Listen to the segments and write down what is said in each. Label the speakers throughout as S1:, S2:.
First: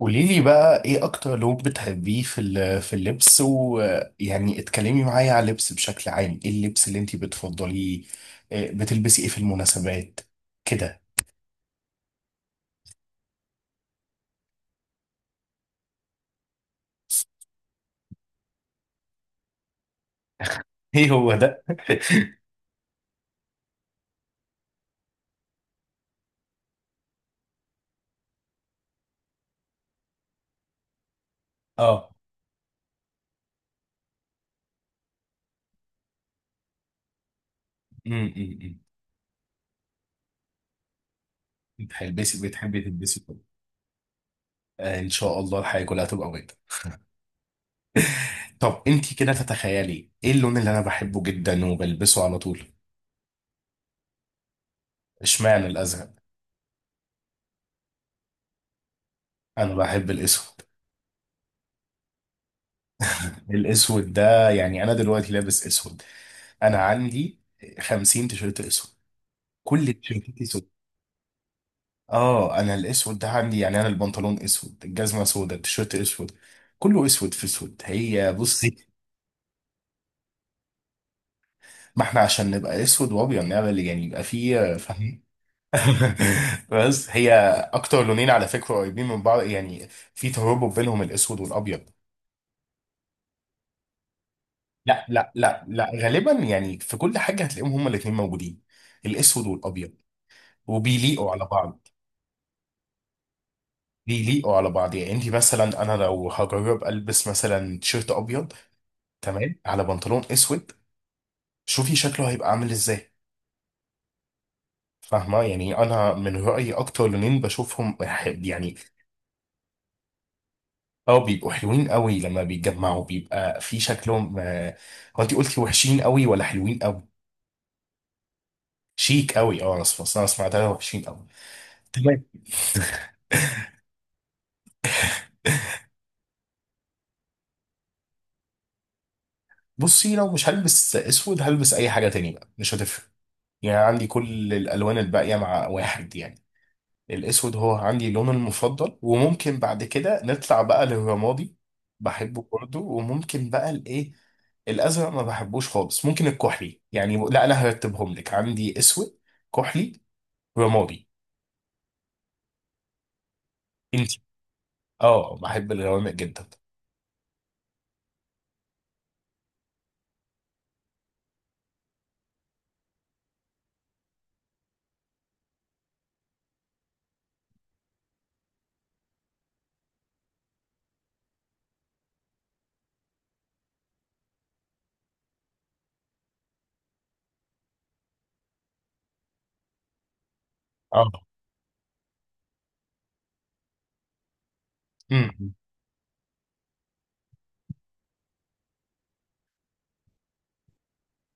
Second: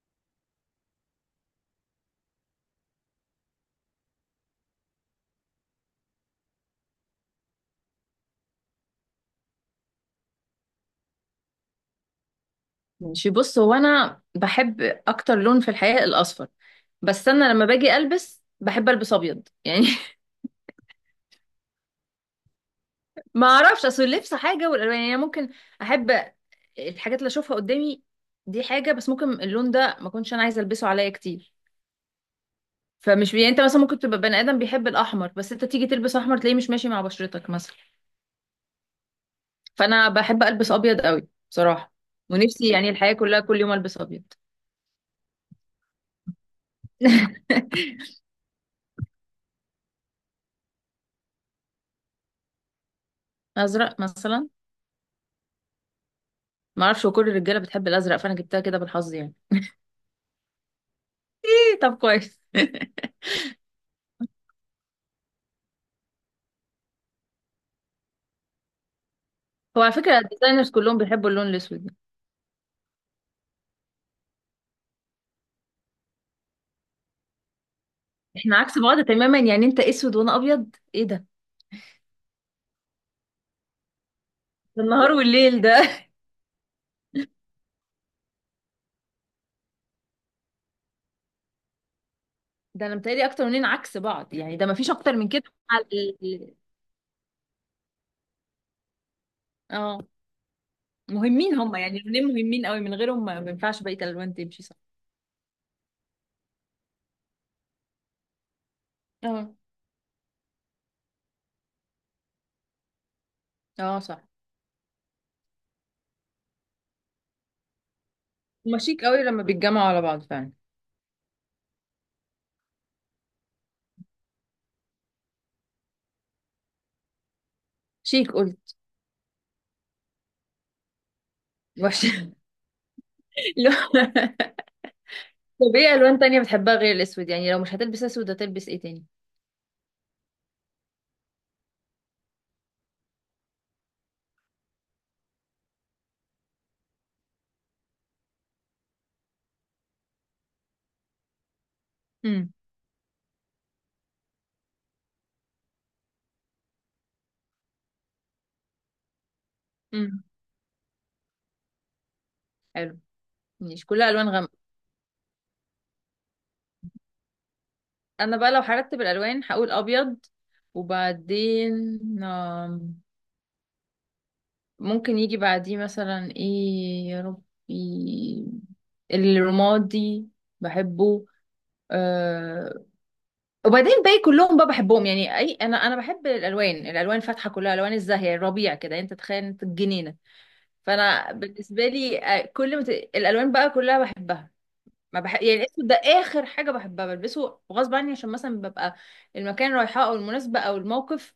S1: قولي لي بقى ايه اكتر لون بتحبيه في اللبس، ويعني اتكلمي معايا على اللبس بشكل عام. ايه اللبس اللي انت بتفضليه؟ إيه بتلبسي ايه في المناسبات كده؟
S2: ماشي. بص، هو انا بحب اكتر لون في الحقيقه الاصفر، بس انا لما باجي البس بحب البس ابيض يعني.
S1: ايه هو ده؟
S2: ما اعرفش، اصل اللبس حاجه والالوان يعني. أنا ممكن احب الحاجات اللي اشوفها قدامي دي حاجه، بس ممكن اللون ده ما كنتش انا عايزه البسه عليا كتير.
S1: اه.
S2: يعني انت مثلا ممكن تبقى بني ادم بيحب الاحمر، بس انت تيجي تلبس احمر تلاقيه مش ماشي مع بشرتك مثلا.
S1: امم
S2: فانا بحب البس ابيض قوي بصراحه، ونفسي
S1: بتحبي
S2: يعني الحياه
S1: تلبسي كله؟
S2: كلها كل يوم البس ابيض.
S1: آه، ان شاء الله الحياة كلها تبقى بيضة. طب انت كده تتخيلي ايه اللون اللي انا بحبه جدا وبلبسه على طول؟
S2: ازرق مثلا.
S1: اشمعنى الازرق؟
S2: ما اعرفش، كل الرجاله بتحب الازرق فانا جبتها كده بالحظ يعني.
S1: انا بحب الاسود.
S2: إيه طب، كويس.
S1: الاسود ده، يعني انا دلوقتي لابس اسود، انا عندي 50 تيشيرت اسود،
S2: هو
S1: كل
S2: على فكره
S1: التيشيرتات اسود.
S2: الديزاينرز كلهم بيحبوا اللون الاسود ده.
S1: اه انا الاسود ده عندي، يعني انا البنطلون اسود، الجزمه سودا، التيشيرت اسود، كله اسود في اسود. هي
S2: احنا عكس
S1: بصي،
S2: بعض تماما، يعني انت اسود وانا ابيض، ايه ده؟
S1: ما احنا عشان نبقى اسود وابيض نعمل يعني، يبقى فيه،
S2: ده النهار
S1: فاهم؟
S2: والليل ده.
S1: بس هي اكتر لونين على فكره قريبين من بعض يعني، في ترابط بينهم الاسود والابيض.
S2: ده انا متهيألي اكتر مننا عكس بعض، يعني ده ما فيش
S1: لا
S2: اكتر من
S1: لا
S2: كده.
S1: لا
S2: على
S1: لا، غالبا
S2: ال-
S1: يعني في كل حاجه هتلاقيهم هما الاثنين موجودين، الاسود والابيض،
S2: اه.
S1: وبيليقوا على
S2: مهمين هم
S1: بعض.
S2: يعني، اللونين مهمين قوي، من غيرهم ما ينفعش بقيه الالوان
S1: بيليقوا
S2: تمشي
S1: على
S2: صح.
S1: بعض، يعني انت مثلا، انا لو هجرب البس مثلا تيشيرت ابيض
S2: اه.
S1: تمام على بنطلون اسود، شوفي شكله هيبقى عامل ازاي.
S2: اه صح.
S1: فاهمه؟ يعني انا من رايي اكتر لونين بشوفهم يعني،
S2: هما شيك قوي لما بيتجمعوا على بعض فعلا.
S1: اه بيبقوا حلوين قوي لما بيتجمعوا، بيبقى في شكلهم هو انت قلتي وحشين قوي ولا حلوين قوي؟
S2: شيك قلت.
S1: شيك قوي، اه، انا سمعتها وحشين قوي.
S2: وحش.
S1: تمام.
S2: لو- طب ايه الوان تانية بتحبها غير الاسود؟ يعني لو مش هتلبس اسود هتلبس ايه تاني؟
S1: بصي، لو مش هلبس اسود هلبس اي حاجه تانية بقى، مش هتفرق. يعني عندي كل الالوان الباقيه مع واحد يعني. الاسود هو عندي لون المفضل، وممكن بعد كده نطلع بقى للرمادي، بحبه برضه، وممكن بقى الايه، الازرق ما بحبوش خالص، ممكن الكحلي يعني. لا انا هرتبهم لك، عندي اسود، كحلي،
S2: امم.
S1: رمادي.
S2: حلو. ماشي، كلها
S1: انت؟
S2: الوان غامقه.
S1: اه بحب الغوامق جدا.
S2: انا بقى لو هرتب الالوان هقول ابيض وبعدين، آم، ممكن يجي بعديه مثلا ايه يا ربي، الرمادي، بحبه. أه. وبعدين باقي كلهم بقى بحبهم، يعني اي، انا بحب الالوان، الالوان فاتحه كلها، الوان الزاهيه الربيع كده يعني، انت تخيل انت الجنينه.
S1: اه.
S2: فانا بالنسبه لي كل الالوان بقى كلها بحبها. ما بح...
S1: امم.
S2: يعني الاسود ده اخر حاجه بحبها، بلبسه غصب عني عشان مثلا ببقى المكان رايحاه او المناسبه او الموقف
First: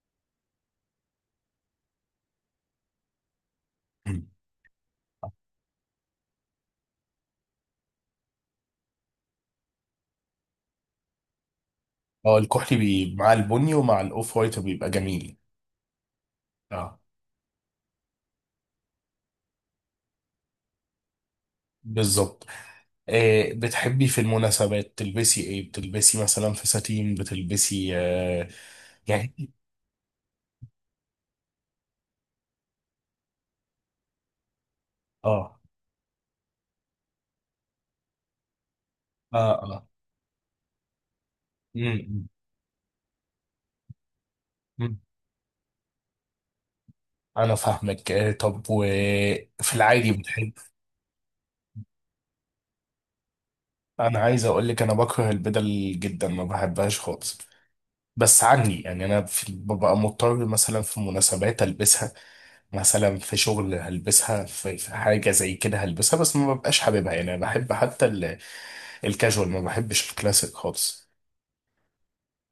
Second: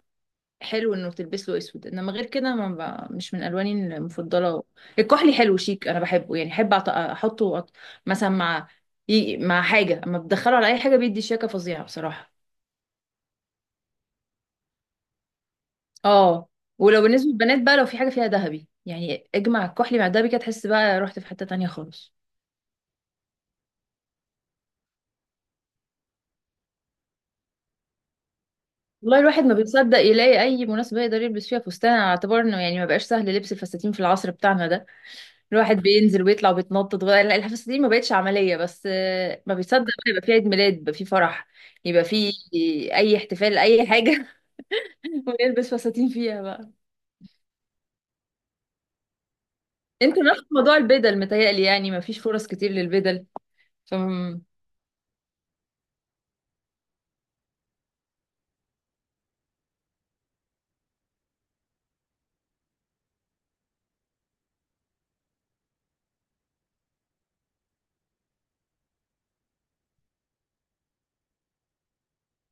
S2: حلو انه تلبس له اسود، انما غير كده ما ب... مش من الواني
S1: أمم.
S2: المفضله. الكحلي حلو شيك، انا بحبه. يعني احب احطه مثلا مع مع حاجه، اما بدخله على اي حاجه بيدي شياكه فظيعه بصراحه.
S1: اه الكحلي مع البني ومع الاوف وايت بيبقى جميل.
S2: اه.
S1: اه.
S2: ولو بالنسبه للبنات بقى، لو في حاجه فيها ذهبي يعني اجمع الكحلي مع الذهبي كده، تحس بقى رحت في حته تانية خالص.
S1: بالظبط. آه، بتحبي في المناسبات تلبسي ايه؟ بتلبسي مثلا فساتين، بتلبسي
S2: والله
S1: يعني
S2: الواحد
S1: إيه؟
S2: ما بيصدق يلاقي اي مناسبه يقدر يلبس فيها فستان، على اعتبار انه يعني ما بقاش سهل لبس الفساتين في العصر بتاعنا ده.
S1: اه.
S2: الواحد بينزل ويطلع وبيتنطط، ولا لا، الفساتين ما بقتش عمليه، بس
S1: اه
S2: ما بيصدق
S1: اه.
S2: بقى يبقى في عيد ميلاد، يبقى في فرح، يبقى
S1: امم.
S2: في اي احتفال اي حاجه،
S1: أمم.
S2: ويلبس فساتين فيها بقى.
S1: انا فاهمك. طب وفي العادي
S2: انت نفس
S1: بتحب،
S2: موضوع البدل متهيألي، يعني ما فيش فرص كتير للبدل،
S1: انا
S2: فما.
S1: عايز اقول لك انا بكره البدل جدا، ما بحبهاش خالص، بس عني يعني انا ببقى مضطر مثلا في مناسبات البسها، مثلا في شغل هلبسها، في حاجه زي كده هلبسها، بس ما ببقاش حاببها. يعني انا بحب حتى الكاجوال، ما بحبش الكلاسيك خالص.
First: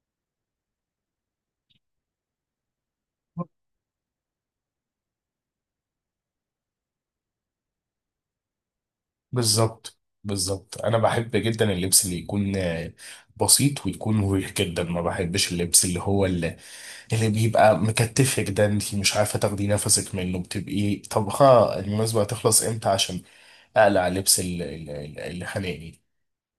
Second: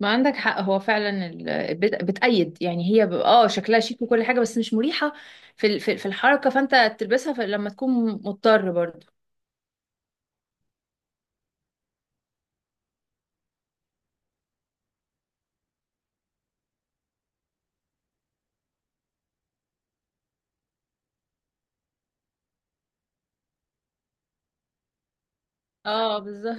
S2: ما عندك حق، هو فعلا بتأيد، يعني هي اه شكلها شيك وكل حاجة بس مش مريحة في الحركة، فانت تلبسها لما تكون مضطر برضو.
S1: بالظبط بالظبط، انا بحب جدا اللبس اللي يكون بسيط ويكون مريح جدا، ما بحبش اللبس اللي هو اللي بيبقى مكتفك ده، انت مش عارفه تاخدي نفسك منه، بتبقي طبخه المناسبه هتخلص امتى عشان اقلع لبس اللي خانقني.
S2: اه بالظبط.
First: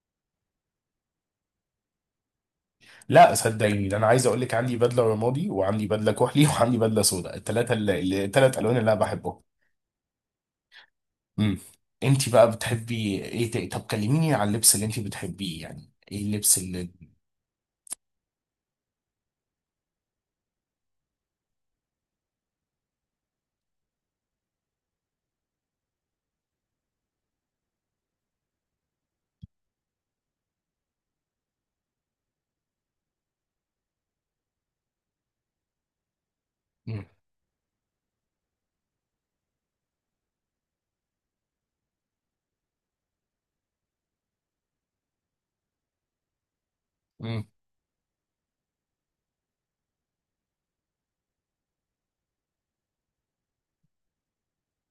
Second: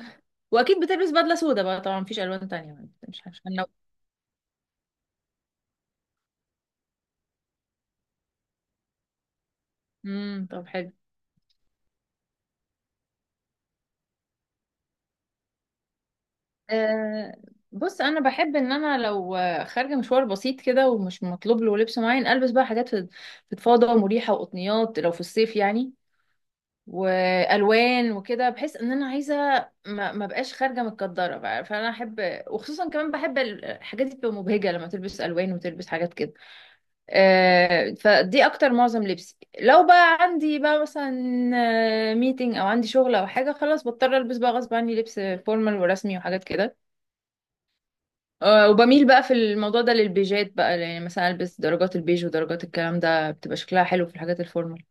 S2: واكيد بتلبس بدلة سودا بقى طبعا، مفيش الوان تانية، مش
S1: لا
S2: مش هنلو.
S1: صدقيني، ده انا عايز اقول لك عندي بدله رمادي وعندي بدله كحلي وعندي بدله سوداء، الثلاثه، الثلاث الوان اللي انا بحبهم.
S2: طب حلو.
S1: امم. انت بقى بتحبي ايه تاني؟ طب كلميني عن اللبس اللي انت بتحبيه، يعني ايه اللبس اللي؟
S2: آه. بص انا بحب ان انا لو خارجه مشوار بسيط كده ومش مطلوب له لبس معين، البس بقى حاجات فضفاضه ومريحه وقطنيات لو في الصيف يعني، والوان وكده. بحس ان انا عايزه ما بقاش خارجه متكدره بقى، فانا احب، وخصوصا كمان بحب الحاجات دي بتبقى مبهجه لما تلبس الوان وتلبس حاجات كده.
S1: امم.
S2: فدي اكتر معظم لبسي. لو بقى عندي بقى مثلا ميتنج او عندي شغل او حاجه، خلاص بضطر البس بقى غصب عني لبس فورمال ورسمي وحاجات كده.
S1: امم.
S2: وبميل بقى في الموضوع ده للبيجات بقى، يعني مثلا البس درجات البيج ودرجات الكلام ده، بتبقى شكلها حلو في الحاجات الفورمال.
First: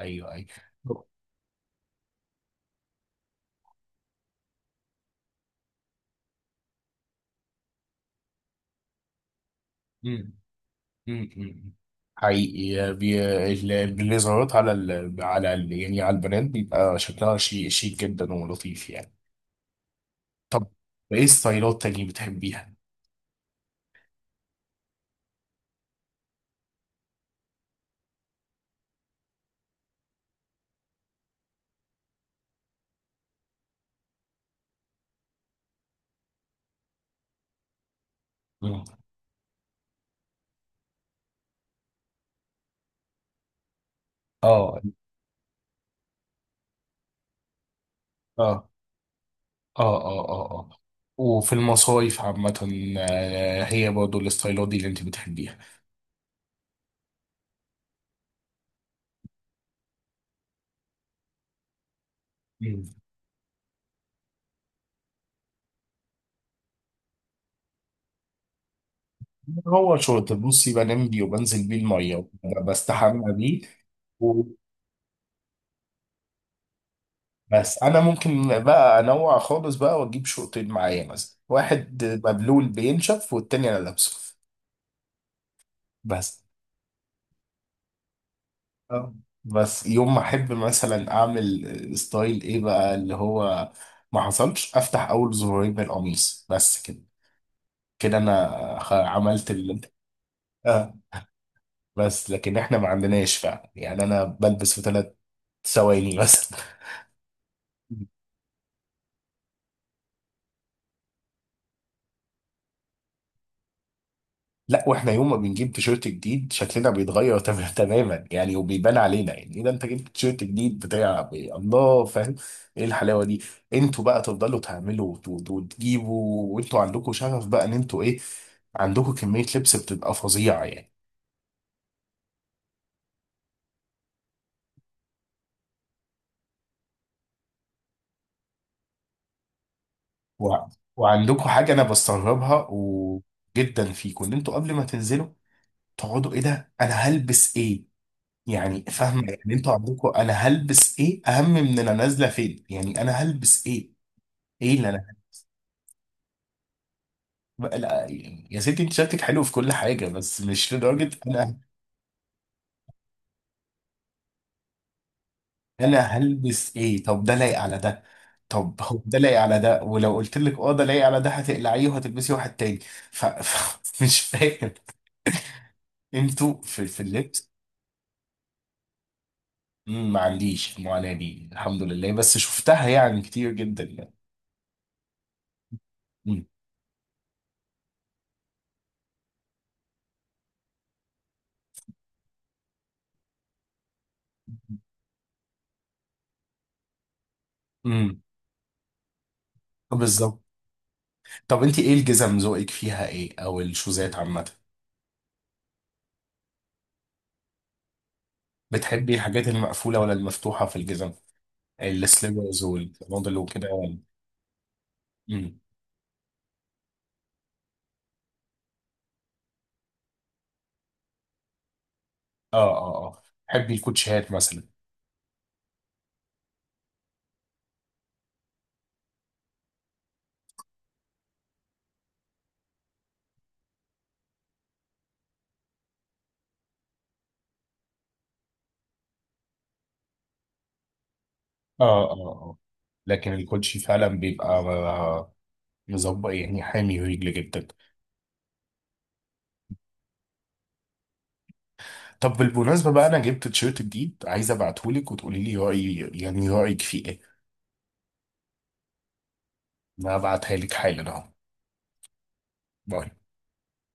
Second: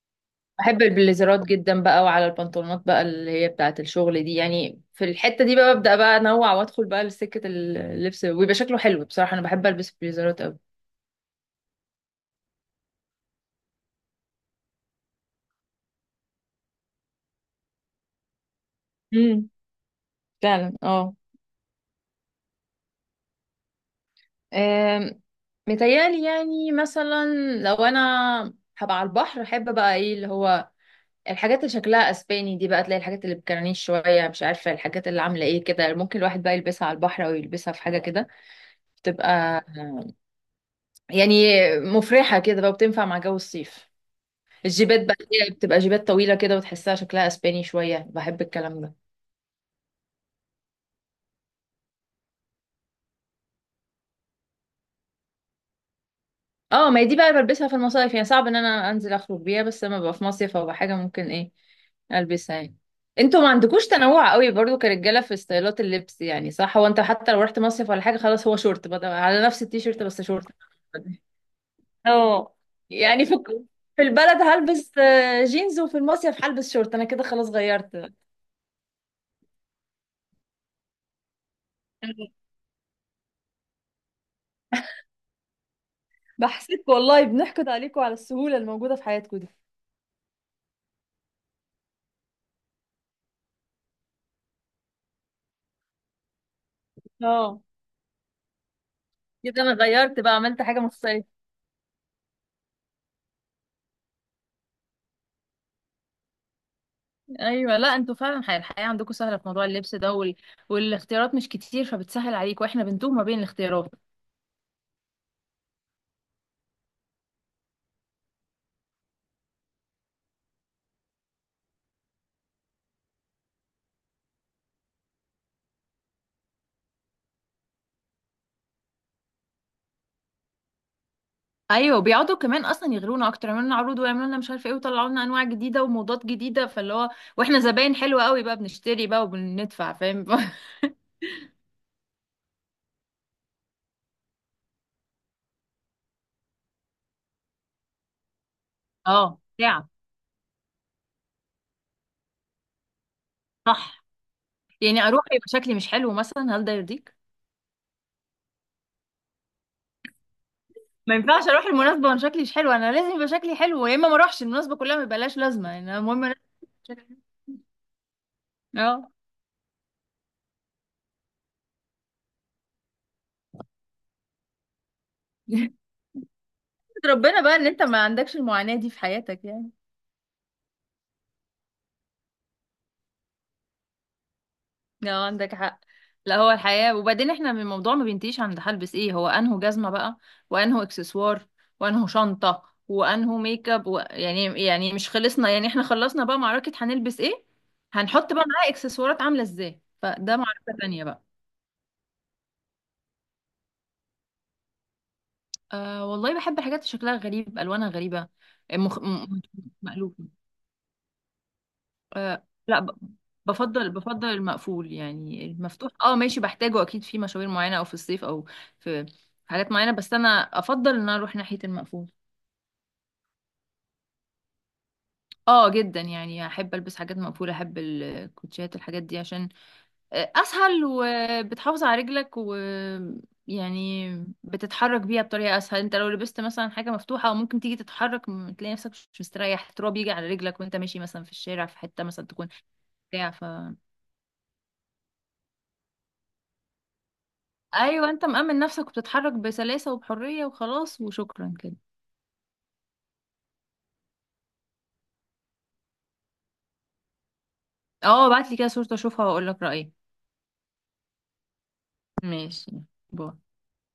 S1: ايوه
S2: بحب
S1: ايوه.
S2: البليزرات جدا بقى، وعلى البنطلونات بقى اللي هي بتاعة الشغل دي، يعني في الحتة دي بقى ببدأ بقى انوع وادخل بقى لسكة اللبس، ويبقى شكله حلو بصراحة. انا بحب البس البليزرات قوي.
S1: مم. حقيقي، اللي ظهرت على يعني على البنات، بيبقى شكلها شيك شيك جدا ولطيف يعني.
S2: امم.
S1: طب
S2: فعلا اه.
S1: ايه ستايلات تانية بتحبيها؟
S2: آم، متهيألي يعني مثلا لو انا هبقى على البحر، احب بقى ايه اللي هو الحاجات اللي شكلها اسباني دي بقى، تلاقي الحاجات اللي بكرانيش شوية، مش عارفة الحاجات اللي عاملة ايه كده، ممكن الواحد بقى يلبسها على البحر او يلبسها في حاجة كده.
S1: مم.
S2: بتبقى يعني مفرحة كده بقى، وبتنفع مع جو الصيف.
S1: اه
S2: الجيبات بقى اللي هي بتبقى جيبات طويلة كده وتحسها شكلها اسباني شوية، بحب
S1: اه
S2: الكلام ده.
S1: اه اه اه اه، وفي المصايف عامة، آه، هي برضه الستايلات دي اللي انت بتحبيها؟
S2: اه. ما هي دي بقى بلبسها في المصايف يعني، صعب ان انا انزل اخرج بيها، بس لما ببقى في مصيف او حاجة ممكن ايه البسها يعني.
S1: مم.
S2: انتوا ما عندكوش تنوع قوي برضو كرجالة في ستايلات اللبس يعني، صح، هو انت حتى لو رحت مصيف ولا حاجة، خلاص هو شورت، بدل على نفس
S1: هو
S2: التيشيرت بس
S1: شورت،
S2: شورت.
S1: بصي بنام بيه، وبنزل بيه المية،
S2: اه. يعني
S1: بستحمى
S2: في
S1: بيه.
S2: في البلد هلبس جينز، وفي المصيف هلبس شورت، انا كده خلاص
S1: بس انا
S2: غيرت.
S1: ممكن بقى انوع خالص بقى واجيب شوطين معايا، مثلا واحد مبلول بينشف والتاني انا لابسه بس.
S2: بحسك والله بنحقد عليكم على السهولة الموجودة في
S1: اه،
S2: حياتكم دي.
S1: بس يوم ما احب مثلا اعمل ستايل ايه بقى اللي هو، ما حصلش افتح اول زرارين من القميص بس كده،
S2: اه.
S1: كده انا عملت
S2: كده انا غيرت بقى، عملت حاجه
S1: آه.
S2: مختلفه.
S1: بس لكن احنا ما عندناش فعلا، يعني انا بلبس في ثلاث ثواني بس.
S2: ايوه. لا انتوا فعلا الحياه عندكم سهله في موضوع اللبس ده والاختيارات مش كتير، فبتسهل عليك، واحنا بنتوه ما بين الاختيارات.
S1: لا واحنا يوم ما بنجيب تيشيرت جديد شكلنا بيتغير تماما يعني، وبيبان علينا، يعني ايه ده انت جبت تيشيرت جديد بتاع إيه؟ الله فاهم، ايه الحلاوه دي. انتوا بقى تفضلوا تعملوا وتجيبوا، وانتوا عندكم شغف بقى ان انتوا ايه، عندكم كميه لبس بتبقى فظيعه يعني.
S2: ايوه بيقعدوا كمان اصلا يغرونا اكتر، يعملوا لنا عروض ويعملوا لنا مش عارفه ايه، ويطلعوا لنا انواع جديده وموضات جديده، فاللي هو، واحنا زباين حلوه قوي بقى، بنشتري بقى وبندفع فاهم.
S1: و... وعندكم حاجه انا بستغربها وجدا فيكم، ان انتوا قبل ما تنزلوا تقعدوا ايه ده انا هلبس ايه، يعني فاهمه؟
S2: اه
S1: يعني انتوا
S2: ساعة،
S1: عندكم انا هلبس ايه اهم من انا نازله فين، يعني انا هلبس ايه؟
S2: صح،
S1: ايه اللي
S2: يعني
S1: انا؟
S2: اروح يبقى شكلي مش حلو مثلا، هل ده يرضيك؟
S1: لا يا ستي، انت شكلك حلو في كل حاجة بس مش لدرجة
S2: ما ينفعش
S1: انا،
S2: اروح المناسبه وانا شكلي مش حلو، انا لازم يبقى شكلي حلو، يا اما ما اروحش المناسبه كلها ما يبقاش لازمه يعني،
S1: انا
S2: المهم انا
S1: هلبس ايه،
S2: شكلي حلو.
S1: طب ده لايق على ده، طب هو
S2: اه.
S1: ده لايق على ده؟ ولو قلت لك اه ده لايق على ده هتقلعيه وهتلبسي واحد تاني؟ مش فاهم انتوا في
S2: ربنا
S1: اللبس.
S2: بقى ان انت ما عندكش المعاناة دي في حياتك يعني.
S1: مم، ما عنديش المعاناة دي، الحمد لله، بس شفتها يعني كتير جدا يعني.
S2: لا عندك حق. لا
S1: مم.
S2: هو الحياة، وبعدين احنا من الموضوع ما بينتهيش عند هلبس ايه، هو انه جزمة بقى، وانه اكسسوار، وانه شنطة، وانه ميك اب يعني يعني مش خلصنا يعني، احنا خلصنا بقى معركة هنلبس ايه،
S1: امم.
S2: هنحط بقى معاه اكسسوارات عاملة ازاي، فده
S1: بالظبط.
S2: معركة تانية بقى.
S1: طب انت ايه الجزم ذوقك فيها ايه، او الشوزات عامه؟
S2: آه والله بحب حاجات شكلها غريب الوانها غريبة. مخ... م...
S1: بتحبي
S2: م-
S1: الحاجات المقفوله ولا
S2: مألوفة.
S1: المفتوحه في الجزم؟
S2: آه
S1: السليبرز
S2: لا ب-
S1: والبنطلون وكده
S2: بفضل
S1: يعني.
S2: المقفول يعني،
S1: مم.
S2: المفتوح اه ماشي بحتاجه اكيد في مشاوير معينه او في الصيف او في حاجات معينه، بس انا افضل ان انا اروح ناحيه المقفول.
S1: اه اه اه، بحب الكوتشيهات مثلا.
S2: اه جدا يعني، احب البس حاجات مقفوله، احب الكوتشيات الحاجات دي عشان اسهل، وبتحافظ على رجلك و، يعني بتتحرك بيها بطريقه اسهل. انت لو لبست مثلا حاجه مفتوحه، او ممكن تيجي تتحرك تلاقي نفسك مش مستريح، تراب يجي على رجلك وانت ماشي مثلا في الشارع في حته
S1: اه اه
S2: مثلا تكون
S1: اه،
S2: بتاع.
S1: لكن الكوتشي فعلا بيبقى مظبط يعني، حامي رجل جدا.
S2: ايوه انت مأمن نفسك وبتتحرك بسلاسة وبحرية وخلاص وشكرا كده.
S1: طب بالمناسبة بقى انا جبت تيشيرت جديد عايز ابعتهولك وتقولي لي رأيي، يعني رأيك فيه ايه.
S2: اه ابعت لي كده صورة اشوفها واقول لك رأيي.
S1: انا هبعتها لك حالا اهو.
S2: ماشي.
S1: باي.
S2: باي.